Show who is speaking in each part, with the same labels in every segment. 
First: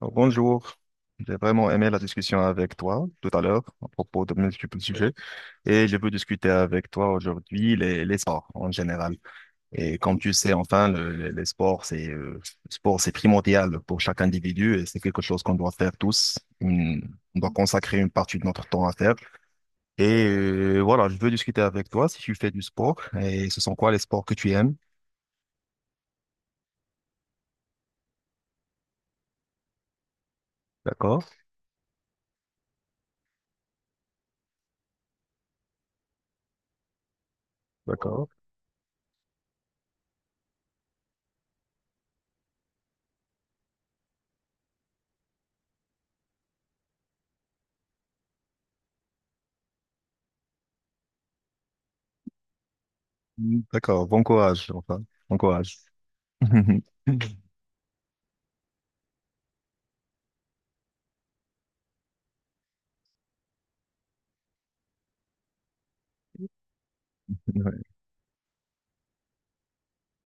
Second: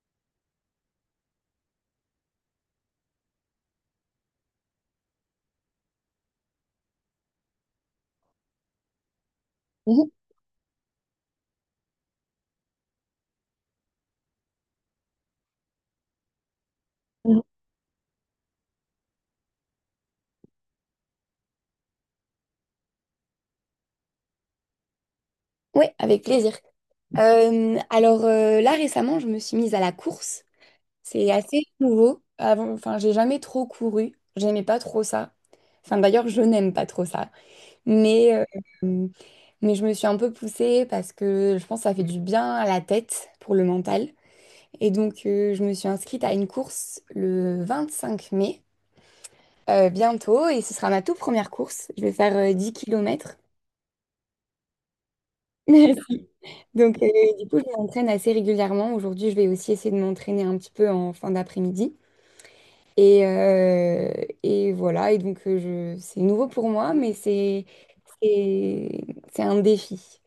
Speaker 1: Alors, bonjour, j'ai vraiment aimé la discussion avec toi tout à l'heure à propos de multiples sujets et je veux discuter avec toi aujourd'hui les sports en général. Et
Speaker 2: Mhm,
Speaker 1: comme tu sais, enfin, les sports, c'est le sport, c'est primordial pour chaque individu et c'est quelque chose qu'on doit faire tous. On
Speaker 2: mhm.
Speaker 1: doit consacrer une partie de notre temps à faire. Et voilà, je veux discuter avec toi si tu fais du sport et ce sont quoi les sports que tu aimes?
Speaker 2: Ouais, avec plaisir. Alors, là récemment, je me suis mise à la course.
Speaker 1: D'accord?
Speaker 2: C'est assez nouveau. Avant, enfin, j'ai jamais trop couru. J'aimais pas trop ça. Enfin, d'ailleurs, je n'aime pas trop ça.
Speaker 1: D'accord.
Speaker 2: Mais, euh, mais je me suis un peu poussée parce que je pense que ça fait du bien à la tête pour le mental. Et donc, je me suis inscrite à une course le 25 mai, bientôt, et ce sera ma toute première course. Je vais faire 10 km.
Speaker 1: Mm, d'accord, bon courage, enfin, bon courage.
Speaker 2: Donc, du coup, je m'entraîne assez régulièrement. Aujourd'hui, je vais aussi essayer de m'entraîner un petit peu en fin d'après-midi. Et, euh, et voilà, et donc c'est nouveau pour moi, mais
Speaker 1: Ouais.
Speaker 2: c'est c'est un défi.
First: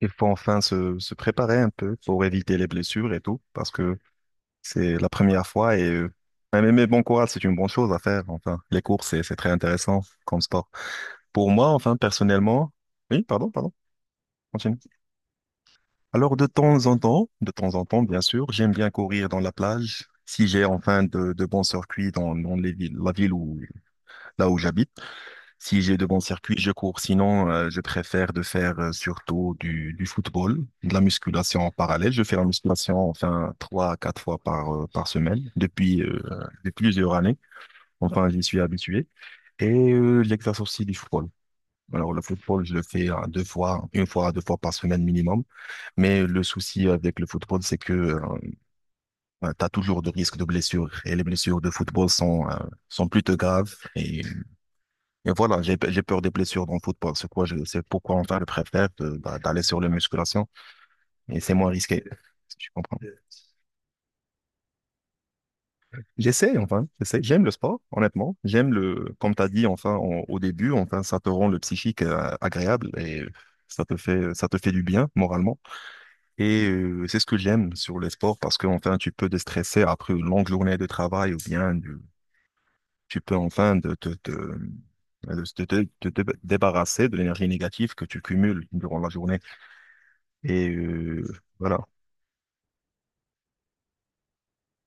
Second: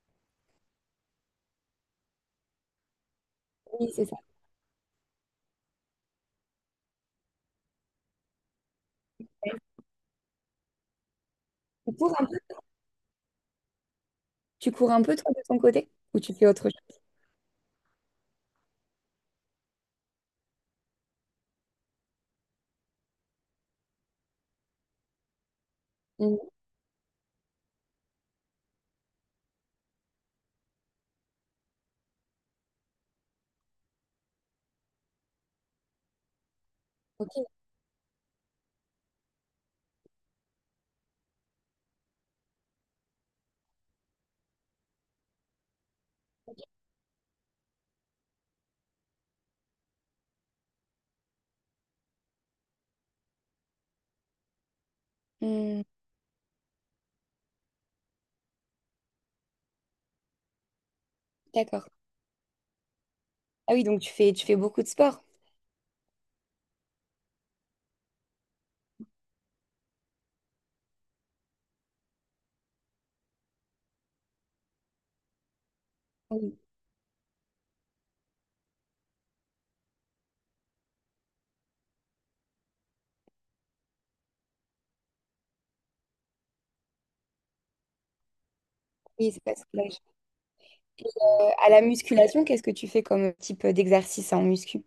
Speaker 1: Il faut enfin se préparer un peu pour éviter les blessures et tout, parce
Speaker 2: Oui,
Speaker 1: que
Speaker 2: c'est ça.
Speaker 1: c'est la première fois et mais bon courage, c'est une bonne chose à faire. Enfin, les courses, c'est très intéressant comme sport. Pour moi,
Speaker 2: Tu
Speaker 1: enfin,
Speaker 2: cours un,
Speaker 1: personnellement, oui, pardon, pardon,
Speaker 2: tu
Speaker 1: continue.
Speaker 2: cours un peu, toi, de ton côté, ou tu
Speaker 1: Alors, de
Speaker 2: fais autre
Speaker 1: temps en
Speaker 2: chose?
Speaker 1: temps, de temps en temps, bien sûr, j'aime bien courir dans la plage. Si j'ai enfin de bons circuits dans les villes, la ville où, là où j'habite, si j'ai de bons
Speaker 2: Mhm.
Speaker 1: circuits, je cours. Sinon, je préfère de faire surtout du football, de la musculation en parallèle. Je fais la musculation enfin trois à quatre fois par semaine depuis plusieurs
Speaker 2: Ok.
Speaker 1: années. Enfin, j'y suis habitué. Et l'exercice aussi du football. Alors, le football, je le fais deux fois, une fois à deux fois par semaine minimum. Mais le souci avec le football, c'est que tu as toujours de risques de blessures. Et les blessures de football sont plutôt graves. Et voilà, j'ai,
Speaker 2: Hmm,
Speaker 1: j'ai peur des blessures dans le football. C'est quoi, c'est pourquoi on va le préfère bah, d'aller sur les musculations. Et c'est moins
Speaker 2: d'accord.
Speaker 1: risqué, si tu comprends.
Speaker 2: Ah oui, donc tu fais beaucoup de sport.
Speaker 1: J'essaie, enfin, j'essaie. J'aime le sport, honnêtement. J'aime le, comme tu as dit, enfin, en- au début, enfin, ça te rend le psychique agréable et ça te fait du bien moralement.
Speaker 2: Oui,
Speaker 1: Et c'est ce que j'aime sur le sport parce que, enfin, tu peux déstresser après une longue journée de travail ou bien tu peux, enfin, de te- te- te- te débarrasser de l'énergie négative que tu cumules durant la
Speaker 2: oui,
Speaker 1: journée.
Speaker 2: c'est parce que là,
Speaker 1: Et
Speaker 2: à
Speaker 1: voilà.
Speaker 2: la musculation, qu'est-ce que tu fais comme type d'exercice en muscu?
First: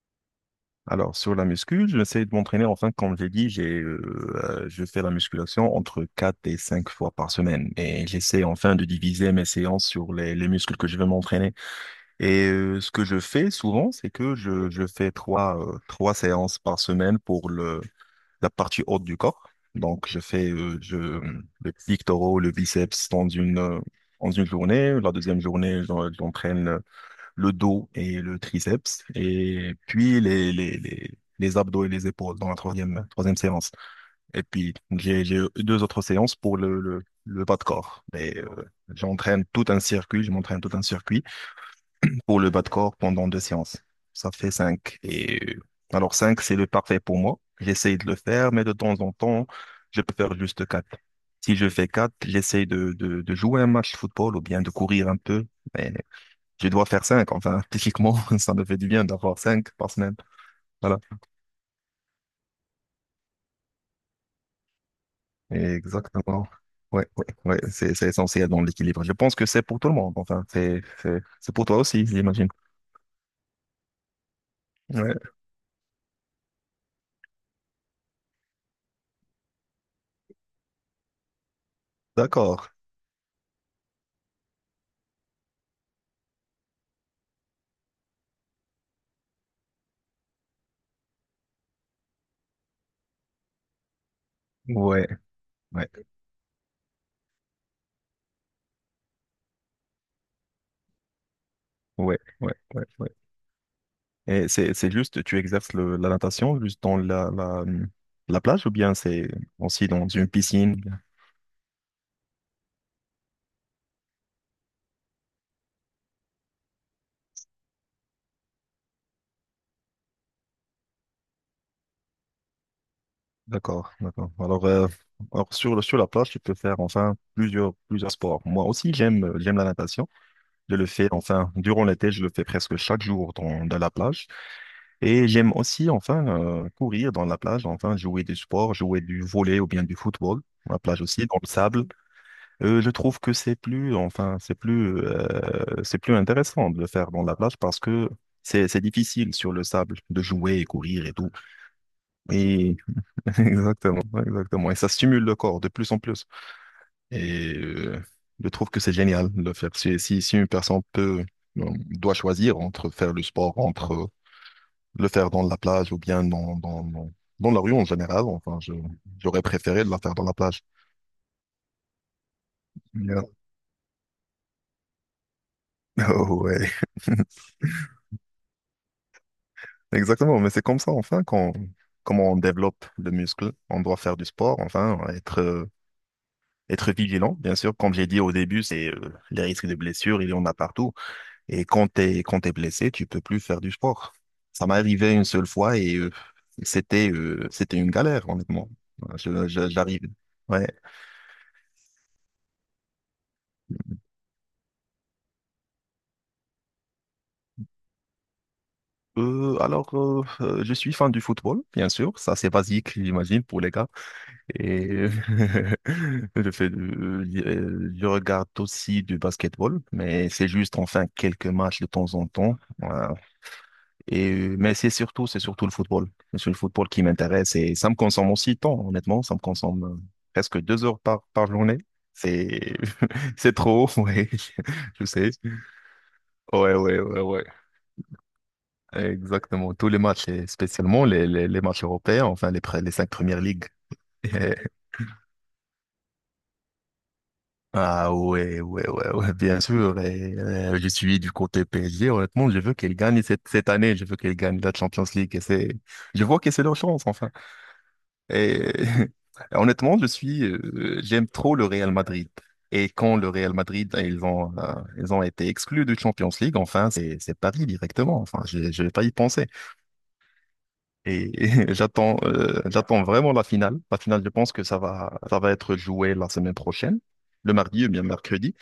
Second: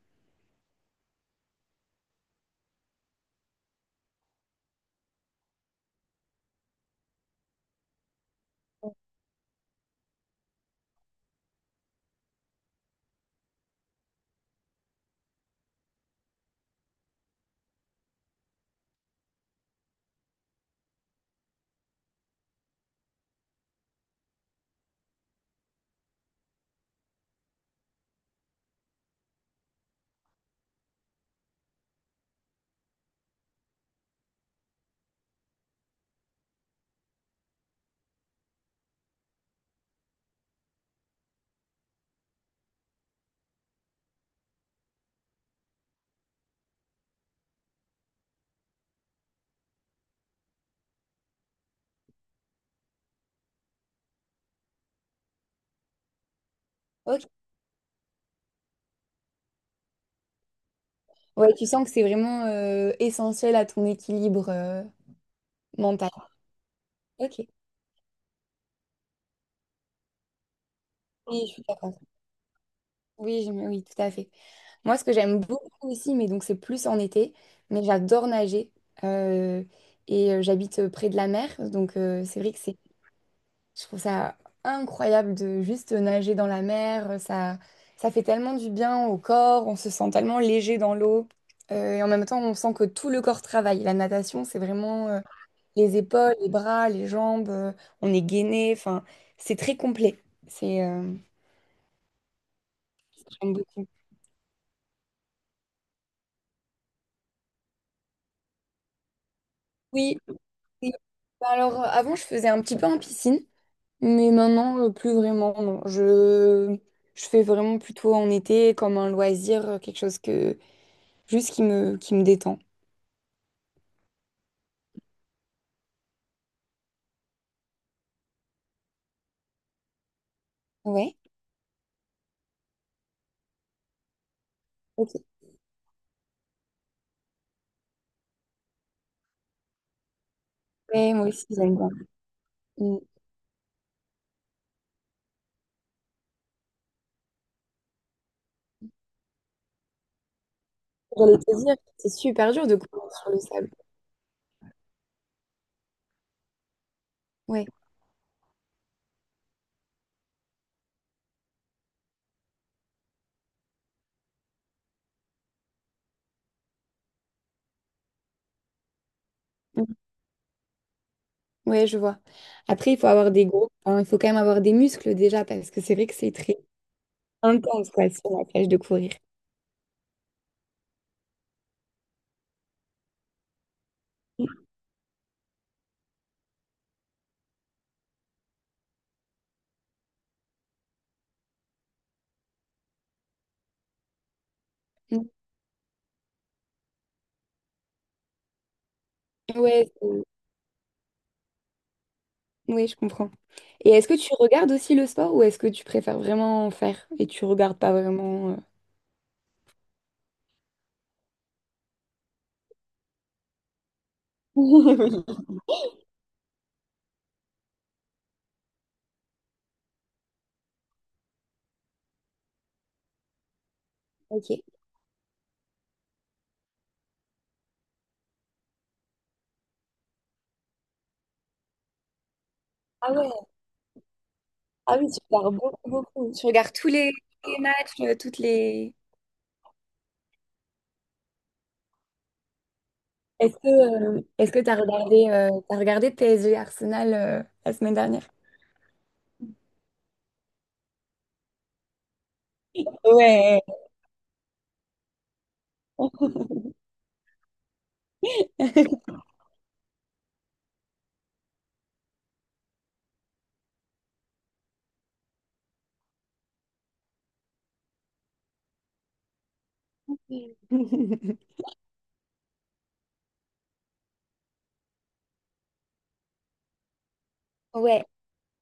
Speaker 1: Alors, sur la muscu, j'essaie de m'entraîner. Enfin, comme j'ai dit, je fais la musculation entre 4 et 5 fois par semaine. Et j'essaie enfin de diviser mes séances sur les muscles que je veux m'entraîner. Et ce que je fais souvent, c'est que je fais trois séances par semaine pour le, la partie haute du corps. Donc, je fais le pectoraux, le biceps dans une journée. La deuxième journée, j'entraîne le dos et le triceps, et puis les abdos et les épaules dans la troisième séance. Et puis, j'ai deux autres séances pour le bas de corps. Mais j'entraîne tout un circuit, je m'entraîne tout un circuit pour le bas de corps pendant deux séances. Ça fait cinq. Et alors, cinq, c'est le parfait pour moi. J'essaye de le faire, mais de temps en temps, je peux faire juste quatre. Si je fais quatre, j'essaye de jouer un match de football ou bien de courir un peu. Mais je dois faire
Speaker 2: Ok.
Speaker 1: cinq. Enfin, typiquement, ça me fait du bien d'avoir cinq par semaine. Voilà.
Speaker 2: Ouais, tu sens que c'est vraiment essentiel à ton équilibre mental.
Speaker 1: Exactement. Ouais, ouais,
Speaker 2: Ok,
Speaker 1: ouais. C'est essentiel dans l'équilibre. Je pense que c'est pour tout le monde. Enfin, c'est, c'est,
Speaker 2: oui,
Speaker 1: c'est
Speaker 2: je suis
Speaker 1: pour toi
Speaker 2: d'accord.
Speaker 1: aussi, j'imagine.
Speaker 2: Oui, oui, tout à fait. Moi, ce que
Speaker 1: Ouais.
Speaker 2: j'aime beaucoup aussi, mais donc c'est plus en été, mais j'adore nager. Euh, et j'habite près de la mer, donc c'est vrai que
Speaker 1: D'accord.
Speaker 2: je trouve ça incroyable de juste nager dans la mer. Ça fait tellement du bien au corps, on se sent tellement léger dans l'eau. Et en même temps, on sent que tout le corps travaille. La natation, c'est
Speaker 1: Ouais,
Speaker 2: vraiment
Speaker 1: ouais,
Speaker 2: les épaules, les bras, les jambes, on est gainé, enfin, c'est très complet. C'est, euh,
Speaker 1: ouais, ouais, ouais, ouais.
Speaker 2: j'aime beaucoup.
Speaker 1: Et c'est juste, tu exerces le, la natation juste dans la plage ou bien c'est aussi dans
Speaker 2: Oui,
Speaker 1: une piscine?
Speaker 2: oui. Bah alors, avant, je faisais un petit peu en piscine, mais maintenant, plus vraiment, non. Je fais vraiment plutôt en été, comme un loisir, quelque chose que, juste qui me détend.
Speaker 1: D'accord, d'accord. Alors sur, sur la plage, tu peux faire enfin plusieurs sports. Moi aussi, j'aime la natation. Je le fais,
Speaker 2: Ouais,
Speaker 1: enfin, durant l'été, je le fais presque chaque jour dans la plage.
Speaker 2: ok.
Speaker 1: Et j'aime aussi, enfin, courir dans la plage, enfin, jouer du sport, jouer du volley ou bien du football. La plage
Speaker 2: Ouais,
Speaker 1: aussi,
Speaker 2: moi
Speaker 1: dans
Speaker 2: aussi,
Speaker 1: le
Speaker 2: j'aime
Speaker 1: sable.
Speaker 2: bien.
Speaker 1: Je
Speaker 2: Mm.
Speaker 1: trouve que c'est plus, enfin, c'est plus intéressant de le faire dans la plage parce que c'est difficile sur le sable de jouer et courir et tout.
Speaker 2: J'allais te dire, c'est super dur de
Speaker 1: Et
Speaker 2: courir sur le sable.
Speaker 1: exactement, exactement. Et ça stimule le corps de plus en plus. Et
Speaker 2: Ouais.
Speaker 1: je trouve que c'est génial de le faire. Si une personne peut, euh, doit choisir entre faire le sport, entre le faire dans la plage ou bien dans la rue en général, enfin, j'aurais préféré de
Speaker 2: Mm.
Speaker 1: la faire dans la plage.
Speaker 2: Ouais, je vois. Après, il faut
Speaker 1: Yeah.
Speaker 2: avoir des gros, hein, il faut quand même avoir des muscles déjà, parce que c'est vrai que c'est
Speaker 1: Oh,
Speaker 2: très
Speaker 1: ouais.
Speaker 2: intense, quoi, sur la plage de courir.
Speaker 1: Exactement, mais c'est comme ça, enfin, comment on développe le muscle, on doit faire du sport, enfin, être vigilant, bien sûr. Comme j'ai dit au début, c'est les risques de blessures, il y en a partout. Et quand t'es blessé, tu peux plus faire du sport. Ça m'est arrivé une
Speaker 2: Mm.
Speaker 1: seule fois et c'était une galère, honnêtement. Voilà.
Speaker 2: Ouais,
Speaker 1: J'arrive. Ouais.
Speaker 2: ouais, je comprends. Et est-ce que tu regardes aussi le sport ou est-ce que tu préfères vraiment en faire et tu regardes pas vraiment?
Speaker 1: Alors, je suis fan du football, bien sûr. Ça, c'est basique, j'imagine, pour les gars. Et je regarde aussi du basketball, mais c'est juste, enfin, quelques matchs de temps en temps. Euh,
Speaker 2: Ok.
Speaker 1: mais c'est surtout le football. C'est le football qui m'intéresse et ça me consomme aussi de temps, honnêtement. Ça me consomme presque 2 heures par journée. C'est,
Speaker 2: Ah ouais,
Speaker 1: c'est trop, ouais.
Speaker 2: ah
Speaker 1: Je
Speaker 2: oui, tu
Speaker 1: sais.
Speaker 2: regardes beaucoup, beaucoup. Tu
Speaker 1: Ouais,
Speaker 2: regardes tous
Speaker 1: ouais,
Speaker 2: les,
Speaker 1: ouais, ouais.
Speaker 2: les matchs, toutes les.
Speaker 1: Exactement. Tous les matchs, et spécialement les matchs européens, enfin, les cinq premières
Speaker 2: Est-ce
Speaker 1: ligues.
Speaker 2: que euh,
Speaker 1: Et-
Speaker 2: est-ce que t'as regardé PSG Arsenal la semaine
Speaker 1: Ah
Speaker 2: dernière?
Speaker 1: ouais, ouais, ouais, ouais, bien sûr. Et, je suis du côté PSG. Honnêtement, je veux qu'elle gagne cette,
Speaker 2: Ouais.
Speaker 1: cette année. Je veux qu'elle gagne la Champions League. Et je vois que c'est leur chance, enfin. Et honnêtement, je suis, j'aime trop le Real Madrid. Et quand le Real Madrid, ils ont été exclus de Champions League, enfin, c'est Paris directement. Enfin, je vais pas y penser. Et, j'attends vraiment la finale. La finale, je pense que ça va être joué la semaine prochaine, le mardi ou bien
Speaker 2: Ouais.
Speaker 1: mercredi.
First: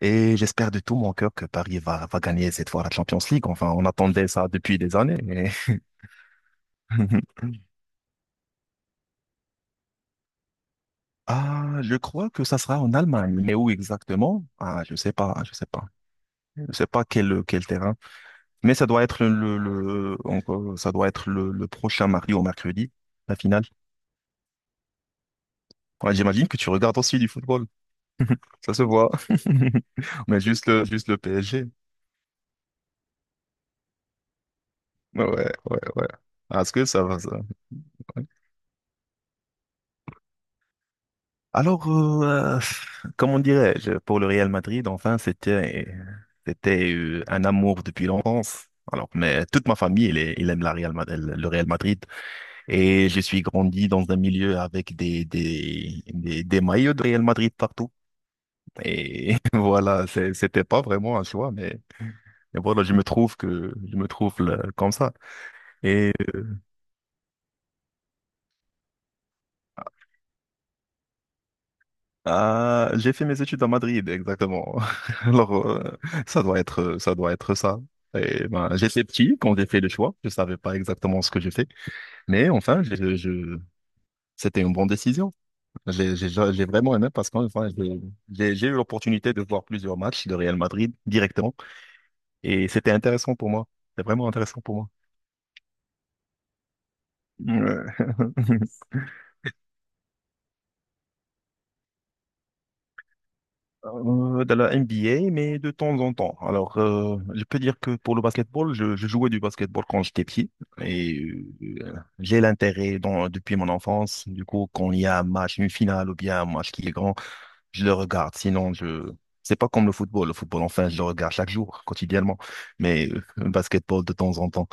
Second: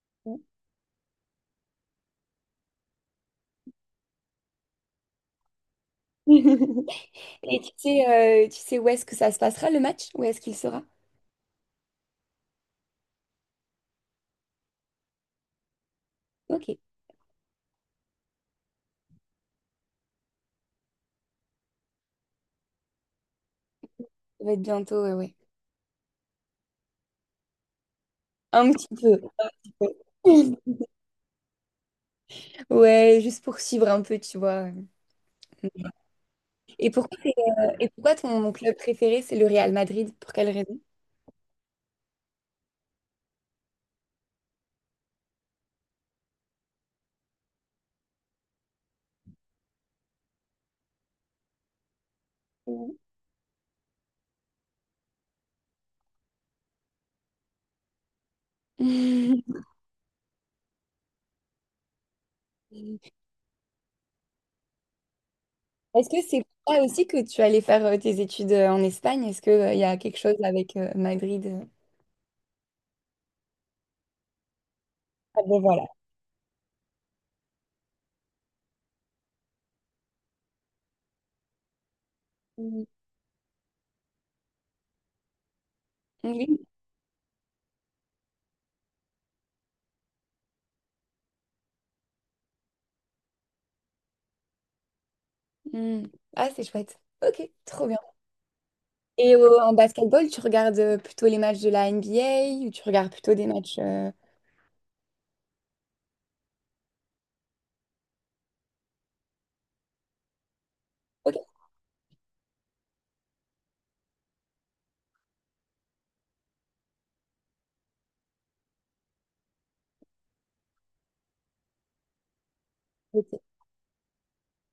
Speaker 1: Et j'espère de tout mon cœur que Paris va gagner cette fois la Champions League. Enfin, on attendait ça depuis des années. Mais
Speaker 2: Et tu sais où est-ce que ça se passera le match? Où est-ce qu'il sera?
Speaker 1: ah, je crois que ça sera en Allemagne, mais où exactement? Ah, je sais pas, je sais pas, je
Speaker 2: Ok,
Speaker 1: sais pas quel terrain. Mais ça doit être le encore, ça doit être le prochain mardi ou mercredi, la finale.
Speaker 2: ça va être bientôt, ouais, ouais.
Speaker 1: Ouais, j'imagine que tu regardes aussi du football,
Speaker 2: Un
Speaker 1: ça se
Speaker 2: petit
Speaker 1: voit.
Speaker 2: peu.
Speaker 1: Mais juste le juste le PSG.
Speaker 2: Ouais, juste pour suivre un peu, tu vois.
Speaker 1: Ouais, ouais, ouais. Ah, est-ce que
Speaker 2: Et
Speaker 1: ça va
Speaker 2: pourquoi,
Speaker 1: ça?
Speaker 2: t'es, euh, et pourquoi ton club préféré, c'est le Real Madrid? Pour quelle raison?
Speaker 1: Alors, comment dirais-je, pour le Real Madrid, enfin, c'était un amour depuis l'enfance. Alors, mais toute ma famille, elle, est- elle aime la Real, Ma- le Real Madrid. Et je suis grandi dans un milieu avec des maillots de Real Madrid partout. Et
Speaker 2: Mhm.
Speaker 1: voilà, c'était pas vraiment un choix, mais, voilà, je me trouve comme ça.
Speaker 2: Est-ce que c'est pour ça aussi que tu allais faire tes études en Espagne? Est-ce qu'il y a quelque chose avec Madrid?
Speaker 1: Ah, j'ai fait mes études à Madrid, exactement.
Speaker 2: Ah ben
Speaker 1: Alors,
Speaker 2: voilà.
Speaker 1: ça doit être ça. Et ben, j'étais petit quand j'ai fait le choix. Je savais pas exactement ce que j'ai fait. Mais enfin,
Speaker 2: Mm.
Speaker 1: c'était une bonne décision. J'ai
Speaker 2: Oui.
Speaker 1: vraiment aimé parce qu'en enfin, j'ai eu l'opportunité de voir plusieurs matchs de Real Madrid directement. Et c'était intéressant pour moi. C'était vraiment intéressant pour moi.
Speaker 2: Mm. Ah, c'est chouette. Ok,
Speaker 1: Ouais.
Speaker 2: trop bien. Et en basketball, tu regardes plutôt les matchs de la NBA ou tu regardes plutôt des matchs...
Speaker 1: De la NBA, mais de temps en temps. Alors, je peux dire que pour le basketball, je jouais du basketball quand j'étais petit et
Speaker 2: Ok,
Speaker 1: euh, j'ai l'intérêt dans- depuis mon enfance. Du coup, quand il y a un match, une finale ou bien un match qui est grand, je le regarde. Sinon, je c'est pas comme le football. Le football, enfin, je le regarde chaque jour, quotidiennement. Mais
Speaker 2: ok,
Speaker 1: le basketball de temps en temps.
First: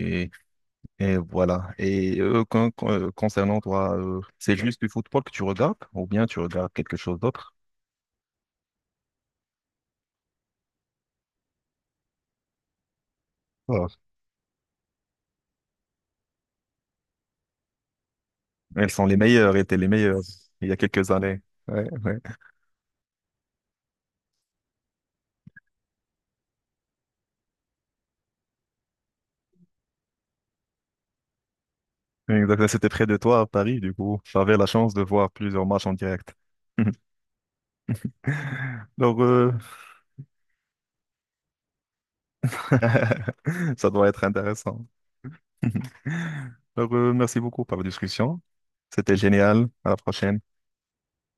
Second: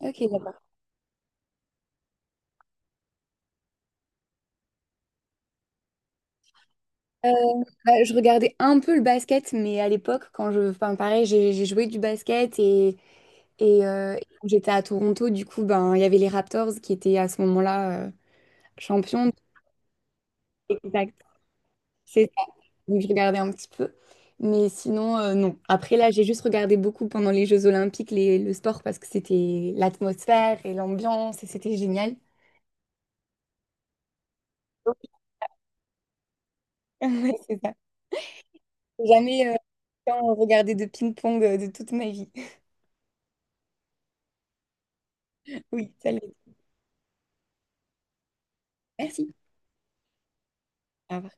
Speaker 2: ok, d'accord.
Speaker 1: et voilà. Et concernant toi, c'est juste du football que tu regardes ou bien tu regardes quelque chose
Speaker 2: Euh,
Speaker 1: d'autre?
Speaker 2: bah, je regardais un peu le basket, mais à l'époque, enfin, pareil, j'ai joué du basket et,
Speaker 1: Ah.
Speaker 2: et quand j'étais à Toronto, du coup, ben, il y avait les Raptors qui étaient à ce moment-là
Speaker 1: Elles sont les
Speaker 2: champions.
Speaker 1: meilleures, étaient les meilleures il y a quelques
Speaker 2: Exact.
Speaker 1: années. Ouais, ouais.
Speaker 2: C'est ça. Donc, je regardais un petit peu. Mais sinon, non. Après, là, j'ai juste regardé beaucoup pendant les Jeux Olympiques le sport parce que c'était l'atmosphère et l'ambiance et c'était génial.
Speaker 1: Exactement. C'était près de toi à Paris, du coup. J'avais la chance de voir plusieurs matchs en direct.
Speaker 2: Ouais, c'est ça. J'ai
Speaker 1: Donc,
Speaker 2: jamais autant regardé de ping-pong de toute ma vie.
Speaker 1: ça doit être intéressant.
Speaker 2: Oui, ça l'est.
Speaker 1: Donc, merci beaucoup pour la discussion. C'était
Speaker 2: Merci.
Speaker 1: génial. À la prochaine.
Speaker 2: Au revoir.